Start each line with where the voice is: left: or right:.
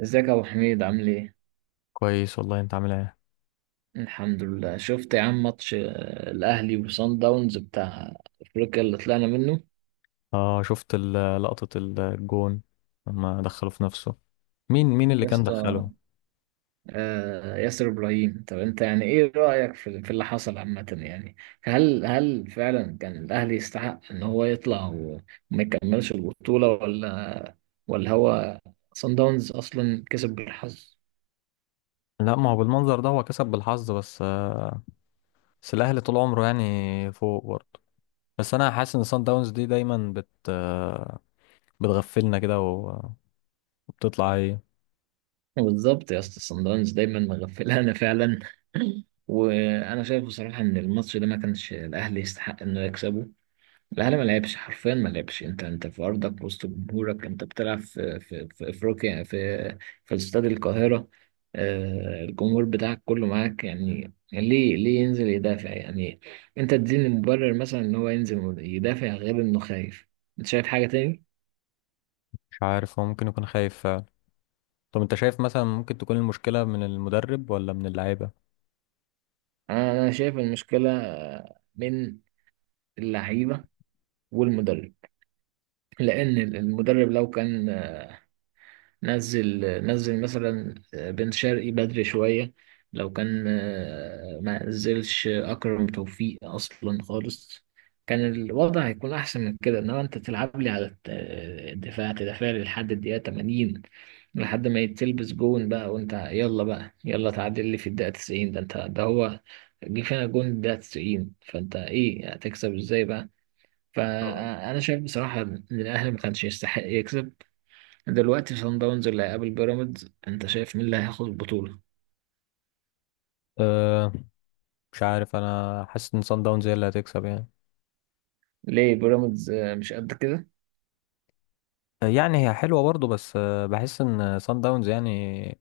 right: ازيك يا ابو حميد عامل ايه؟
left: كويس والله. انت عامل ايه؟
right: الحمد لله. شفت يا عم ماتش الاهلي وصن داونز بتاع افريقيا اللي طلعنا منه؟
left: اه شفت لقطة الجون لما دخله في نفسه. مين اللي
right: يا
left: كان
right: اسطى
left: دخله؟
right: ياسر ابراهيم. طب انت يعني ايه رايك في اللي حصل عامه يعني؟ هل فعلا كان الاهلي يستحق ان هو يطلع وما يكملش البطوله، ولا هو صن داونز اصلا كسب بالحظ؟
left: لا، ما هو بالمنظر ده هو كسب بالحظ بس، بس الاهلي طول عمره يعني فوق برضه. بس انا حاسس ان سان داونز دي دايما بت آه، بتغفلنا كده وبتطلع ايه.
right: بالظبط يا اسطى، صن داونز دايما مغفلانا فعلا. وانا شايف بصراحه ان الماتش ده ما كانش الاهلي يستحق انه يكسبه. الاهلي ما لعبش حرفيا ما لعبش. انت في ارضك وسط جمهورك، انت بتلعب في في افريقيا في في استاد القاهره. الجمهور بتاعك كله معاك، يعني ليه ينزل يدافع يعني؟ انت تديني مبرر مثلا ان هو ينزل يدافع غير انه خايف؟ انت شايف حاجه تاني؟
left: مش عارف، هو ممكن يكون خايف فعلا. طب انت شايف مثلا ممكن تكون المشكلة من المدرب ولا من اللعيبة؟
right: أنا شايف المشكله من اللعيبه والمدرب. لان المدرب لو كان نزل، نزل مثلا بن شرقي بدري شويه، لو كان ما نزلش اكرم توفيق اصلا خالص، كان الوضع هيكون احسن من كده. انما انت تلعب لي على الدفاع، تدافع لي لحد الدقيقه 80، لحد ما يتلبس جون بقى وانت يلا بقى يلا تعادل لي في الدقيقه 90، ده انت ده هو جه فينا جون الدقيقه 90، فانت ايه هتكسب ازاي بقى؟ فانا شايف بصراحه ان الاهلي ما كانش يستحق يكسب. دلوقتي صن داونز اللي هيقابل بيراميدز، انت شايف مين اللي هياخد البطوله؟
left: أه مش عارف، انا حاسس ان سان داونز هي اللي هتكسب يعني.
right: ليه بيراميدز مش قد كده؟
left: يعني هي حلوة برضو، بس بحس ان سان داونز يعني،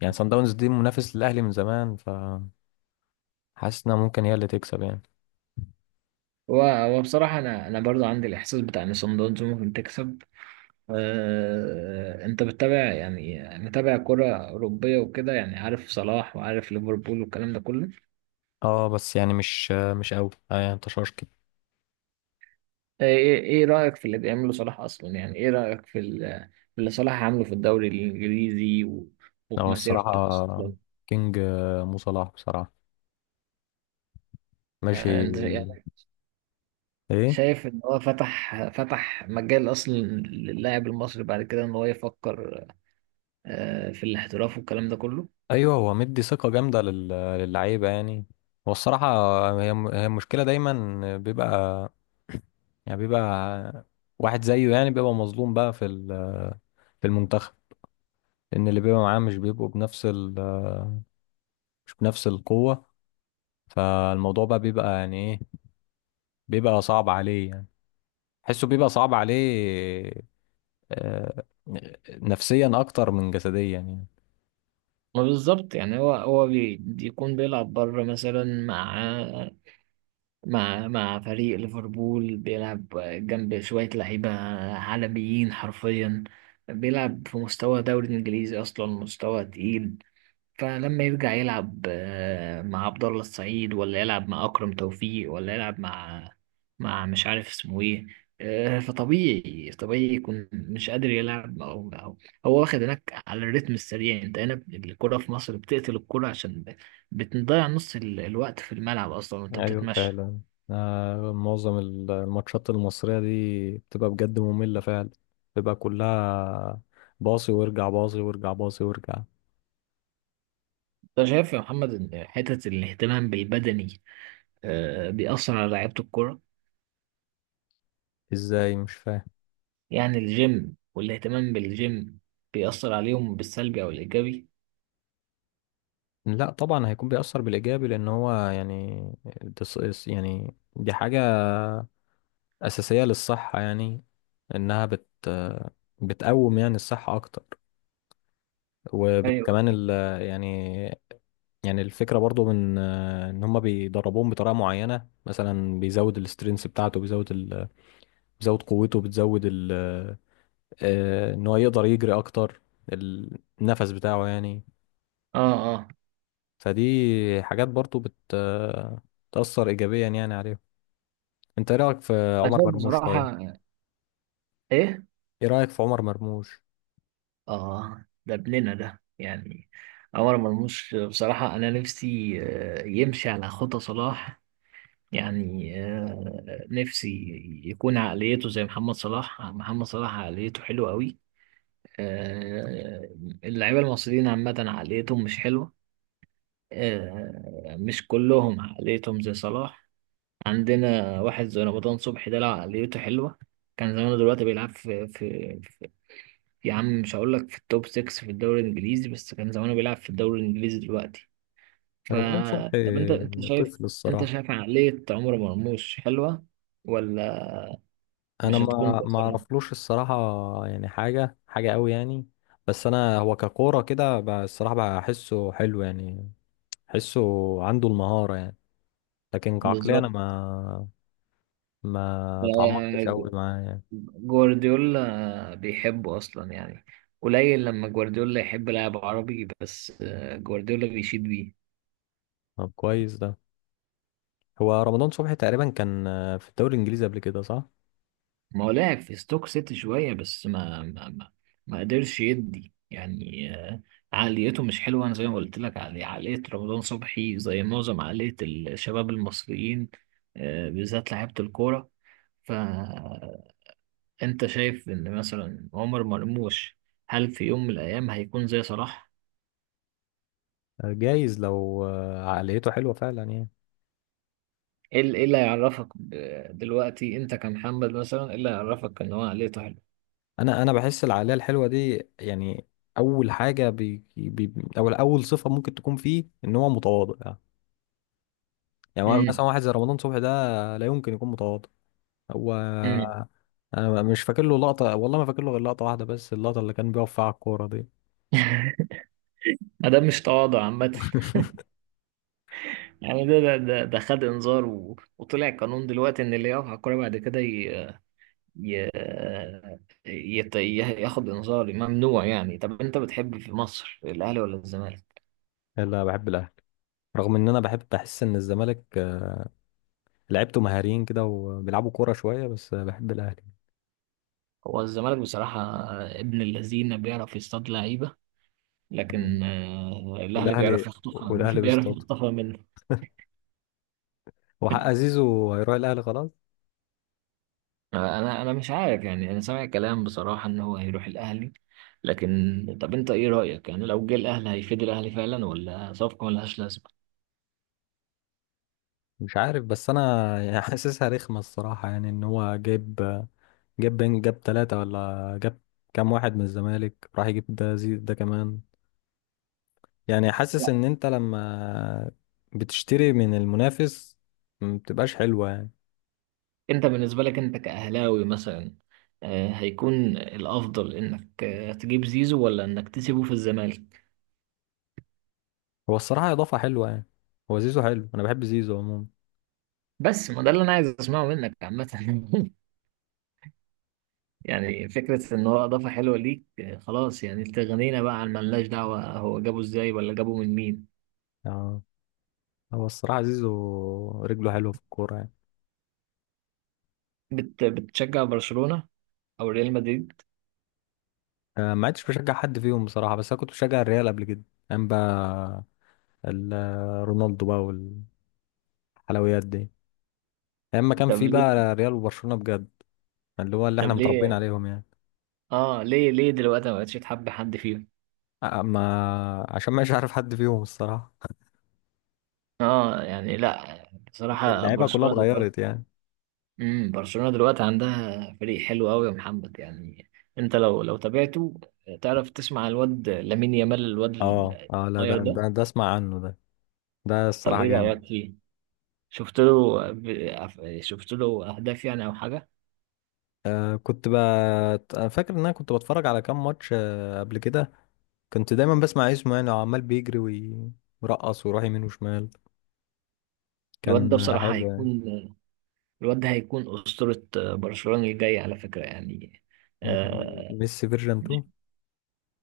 left: يعني سان داونز دي منافس للأهلي من زمان، فحاسس انها ممكن هي اللي تكسب يعني.
right: هو بصراحه انا برضو عندي الاحساس بتاع ان صن داونز ممكن تكسب. انت بتتابع يعني، متابع كره اوروبيه وكده؟ يعني عارف صلاح وعارف ليفربول والكلام ده كله.
left: اه بس يعني مش قوي آه يعني انتشار كده.
right: آه، ايه رايك في اللي بيعمله صلاح اصلا؟ يعني ايه رايك في في اللي صلاح عامله في الدوري الانجليزي وفي
left: هو
right: مسيرته
left: الصراحة
right: اصلا؟
left: كينج، مو صلاح بصراحة. ماشي.
right: انت
left: ايه.
right: شايف ان هو فتح مجال اصلا للاعب المصري بعد كده ان هو يفكر في الاحتراف والكلام ده كله؟
left: ايوه هو مدي ثقة جامدة للعيبة يعني. هو الصراحة هي المشكلة دايما بيبقى، يعني بيبقى واحد زيه، يعني بيبقى مظلوم بقى في المنتخب. ان اللي بيبقى معاه مش بنفس القوة. فالموضوع بقى بيبقى يعني ايه، بيبقى صعب عليه يعني، حسه بيبقى صعب عليه، آه، نفسيا اكتر من جسديا يعني.
right: ما بالظبط، يعني هو بيكون بيلعب بره مثلا مع مع فريق ليفربول، بيلعب جنب شوية لعيبة عالميين حرفيا، بيلعب في مستوى دوري انجليزي اصلا، مستوى تقيل. فلما يرجع يلعب مع عبد الله السعيد، ولا يلعب مع أكرم توفيق، ولا يلعب مع مش عارف اسمه ايه، فطبيعي، طبيعي يكون مش قادر يلعب، أو هو واخد هناك على الريتم السريع. انت هنا الكرة في مصر بتقتل الكرة عشان بتضيع نص الوقت في الملعب أصلا وانت
left: ايوه
right: بتتمشى.
left: فعلا. آه، معظم الماتشات المصرية دي بتبقى بجد مملة فعلا، بتبقى كلها باصي وارجع، باصي وارجع، باصي وارجع.
right: انت شايف يا محمد ان حتة الاهتمام بالبدني بيأثر على لعيبة الكرة؟
left: ازاي؟ مش فاهم.
right: يعني الجيم والاهتمام بالجيم بيأثر عليهم بالسلبي أو الإيجابي؟
left: لا طبعا هيكون بيأثر بالإيجابي، لأن هو يعني يعني دي حاجة أساسية للصحة يعني، إنها بتقوم يعني الصحة أكتر.
right: ايوه.
left: وكمان ال، يعني، يعني الفكرة برضو من آه، إن هما بيدربوهم بطريقة معينة، مثلا بيزود السترينث بتاعته، بيزود ال... بيزود قوته، بتزود ال... آه، إن هو يقدر يجري أكتر، النفس بتاعه يعني.
right: اه اه.
left: فدي حاجات برضو بت آه، تأثر إيجابيا يعني عليهم. أنت إيه رأيك في
right: انا
left: عمر
right: شايف
left: مرموش
right: بصراحة،
left: طيب؟
right: ايه؟
left: إيه رأيك في عمر مرموش؟
right: اه، دبلنا ده يعني. عمر مرموش بصراحة انا نفسي يمشي على خطى صلاح. يعني نفسي يكون عقليته زي محمد صلاح. محمد صلاح عقليته حلوة قوي. آه، اللعيبة المصريين عامة عقليتهم مش حلوة، مش كلهم عقليتهم زي صلاح. عندنا واحد زي رمضان صبحي ده، لو عقليته حلوة كان زمانه دلوقتي بيلعب في يا عم، مش هقول لك في التوب 6 في الدوري الانجليزي، بس كان زمانه بيلعب في الدوري الانجليزي دلوقتي. ف،
left: رمضان صبحي
right: طب انت شايف،
left: طفل
right: انت
left: الصراحة.
right: شايف عقلية عمر مرموش حلوة ولا
left: انا
right: مش هتكون
left: ما
right: بتأثرها؟
left: اعرفلوش الصراحه يعني، حاجه قوي يعني. بس انا هو ككوره كده الصراحه بحسه حلو يعني، بحسه عنده المهاره يعني، لكن كعقليه انا
right: بالظبط.
left: ما
right: ف-،
left: ما اتعمقتش قوي معاه يعني.
right: جوارديولا بيحبه اصلا يعني، قليل لما جوارديولا يحب لاعب عربي، بس جوارديولا بيشيد بيه.
left: طب كويس ده. هو رمضان صبحي تقريبا كان، في الدوري الانجليزي قبل كده، صح؟
right: ما هو لعب في ستوك سيتي شوية بس ما قدرش يدي يعني. عقليته مش حلوة. أنا زي ما قلت لك، عقلية رمضان صبحي زي معظم عقلية الشباب المصريين، بالذات لعيبة الكورة. فأنت شايف إن مثلا عمر مرموش هل في يوم من الأيام هيكون زي صلاح؟
left: آه، جايز لو عقليته حلوه فعلا يعني.
right: إيه إيه اللي هيعرفك دلوقتي أنت كمحمد مثلا إيه اللي هيعرفك إن هو عقليته حلوة؟
left: انا بحس العقليه الحلوه دي يعني، اول حاجه بي بي او اول صفه ممكن تكون فيه ان هو متواضع. يعني
right: امم.
left: مثلا واحد زي رمضان صبحي ده لا يمكن يكون متواضع. هو
right: امم.
left: انا مش فاكر له لقطه، والله ما فاكر له غير لقطه واحده، بس اللقطه اللي كان بيقف فيها على الكوره دي.
right: ما ده مش تواضع عامة. يعني ده خد انذار و... وطلع قانون دلوقتي ان اللي يقف على الكوره بعد كده ي... يت... ي- ياخد انذار، ممنوع يعني. طب انت بتحب في مصر الاهلي ولا الزمالك؟
left: لا، بحب الاهلي. رغم ان انا بحب بحس ان الزمالك، آه، لعيبته مهاريين كده وبيلعبوا كوره شويه، بس بحب الاهلي.
right: هو الزمالك بصراحه ابن اللذين، بيعرف يصطاد لعيبه،
left: آه.
right: لكن الاهلي
left: والاهلي،
right: بيعرف يخطفها.
left: والاهلي
right: بيعرف
left: بيستضيف،
right: يخطفها منه.
left: وحق زيزو هيروح الاهلي خلاص.
right: انا مش عارف يعني، انا سامع كلام بصراحه ان هو هيروح الاهلي، لكن طب انت ايه رايك يعني؟ لو جه الاهلي هيفيد الاهلي فعلا ولا صفقه ملهاش لازمه؟
left: مش عارف، بس انا يعني حاسسها رخمه الصراحه، يعني ان هو جايب آه، جاب بين جاب ثلاثة، ولا جاب كام واحد من الزمالك راح يجيب ده، زيد ده كمان. يعني حاسس ان انت لما بتشتري من المنافس ما بتبقاش حلوة يعني.
right: انت بالنسبة لك انت كأهلاوي مثلا هيكون الافضل انك تجيب زيزو ولا انك تسيبه في الزمالك؟
left: هو الصراحة اضافة حلوة يعني، هو زيزو حلو، انا بحب زيزو عموما.
right: بس ما ده اللي انا عايز اسمعه منك عامة. يعني فكرة ان هو اضافة حلوة ليك خلاص يعني، تغنينا بقى عن ملناش دعوة هو جابه ازاي ولا جابه من مين.
left: يعني هو الصراحة زيزو رجله حلوة في الكورة يعني.
right: بت بتشجع برشلونة او ريال مدريد؟
left: آه، ما عدتش بشجع حد فيهم بصراحة، بس انا كنت بشجع الريال قبل كده، ايام بقى رونالدو بقى والحلويات دي، ايام ما كان
right: طب
left: في
right: ليه؟
left: بقى ريال وبرشلونة بجد، اللي هو اللي
right: طب
left: احنا متربيين
right: ليه؟
left: عليهم يعني.
right: اه، ليه دلوقتي ما بقتش تحب حد فيهم؟
left: ما عشان مش عارف حد فيهم الصراحة.
right: اه يعني لا، بصراحة
left: اللعيبة كلها
right: برشلونة
left: اتغيرت
right: دلوقتي.
left: يعني.
right: امم، برشلونة دلوقتي عندها فريق حلو قوي يا محمد يعني، انت لو تابعته تعرف تسمع الواد لامين يامال، الواد
left: اه اه، لا
right: الصغير ده.
left: ده اسمع عنه ده، ده
right: طب
left: الصراحة
right: ايه
left: جامد.
right: رأيك فيه؟ شفت له شفت له اهداف يعني او حاجة؟
left: أنا فاكر ان انا كنت بتفرج على كام ماتش آه قبل كده، كنت دايما بسمع إيه اسمه، يعني عمال بيجري ويرقص ويروح يمين وشمال،
right: الواد ده
left: كان آه،
right: بصراحة
left: حلو يعني.
right: هيكون، الواد ده هيكون أسطورة برشلونة الجاي على فكرة يعني.
left: هيكون
right: آه،
left: ميسي فيرجن 2.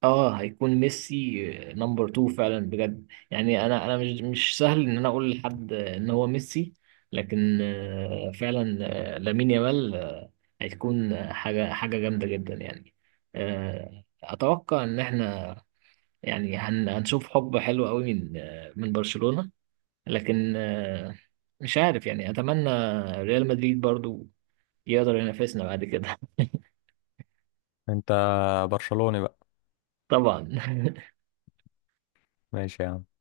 right: اه، هيكون ميسي نمبر 2 فعلا بجد يعني. انا انا مش سهل ان انا اقول لحد ان هو ميسي، لكن فعلا لامين يامال هتكون حاجه جامده جدا يعني. اتوقع ان احنا يعني هنشوف حب حلو قوي من من برشلونه، لكن مش عارف يعني، اتمنى ريال مدريد برضو يقدر ينافسنا بعد كده.
left: انت برشلوني بقى.
right: طبعا.
left: ماشي يا عم.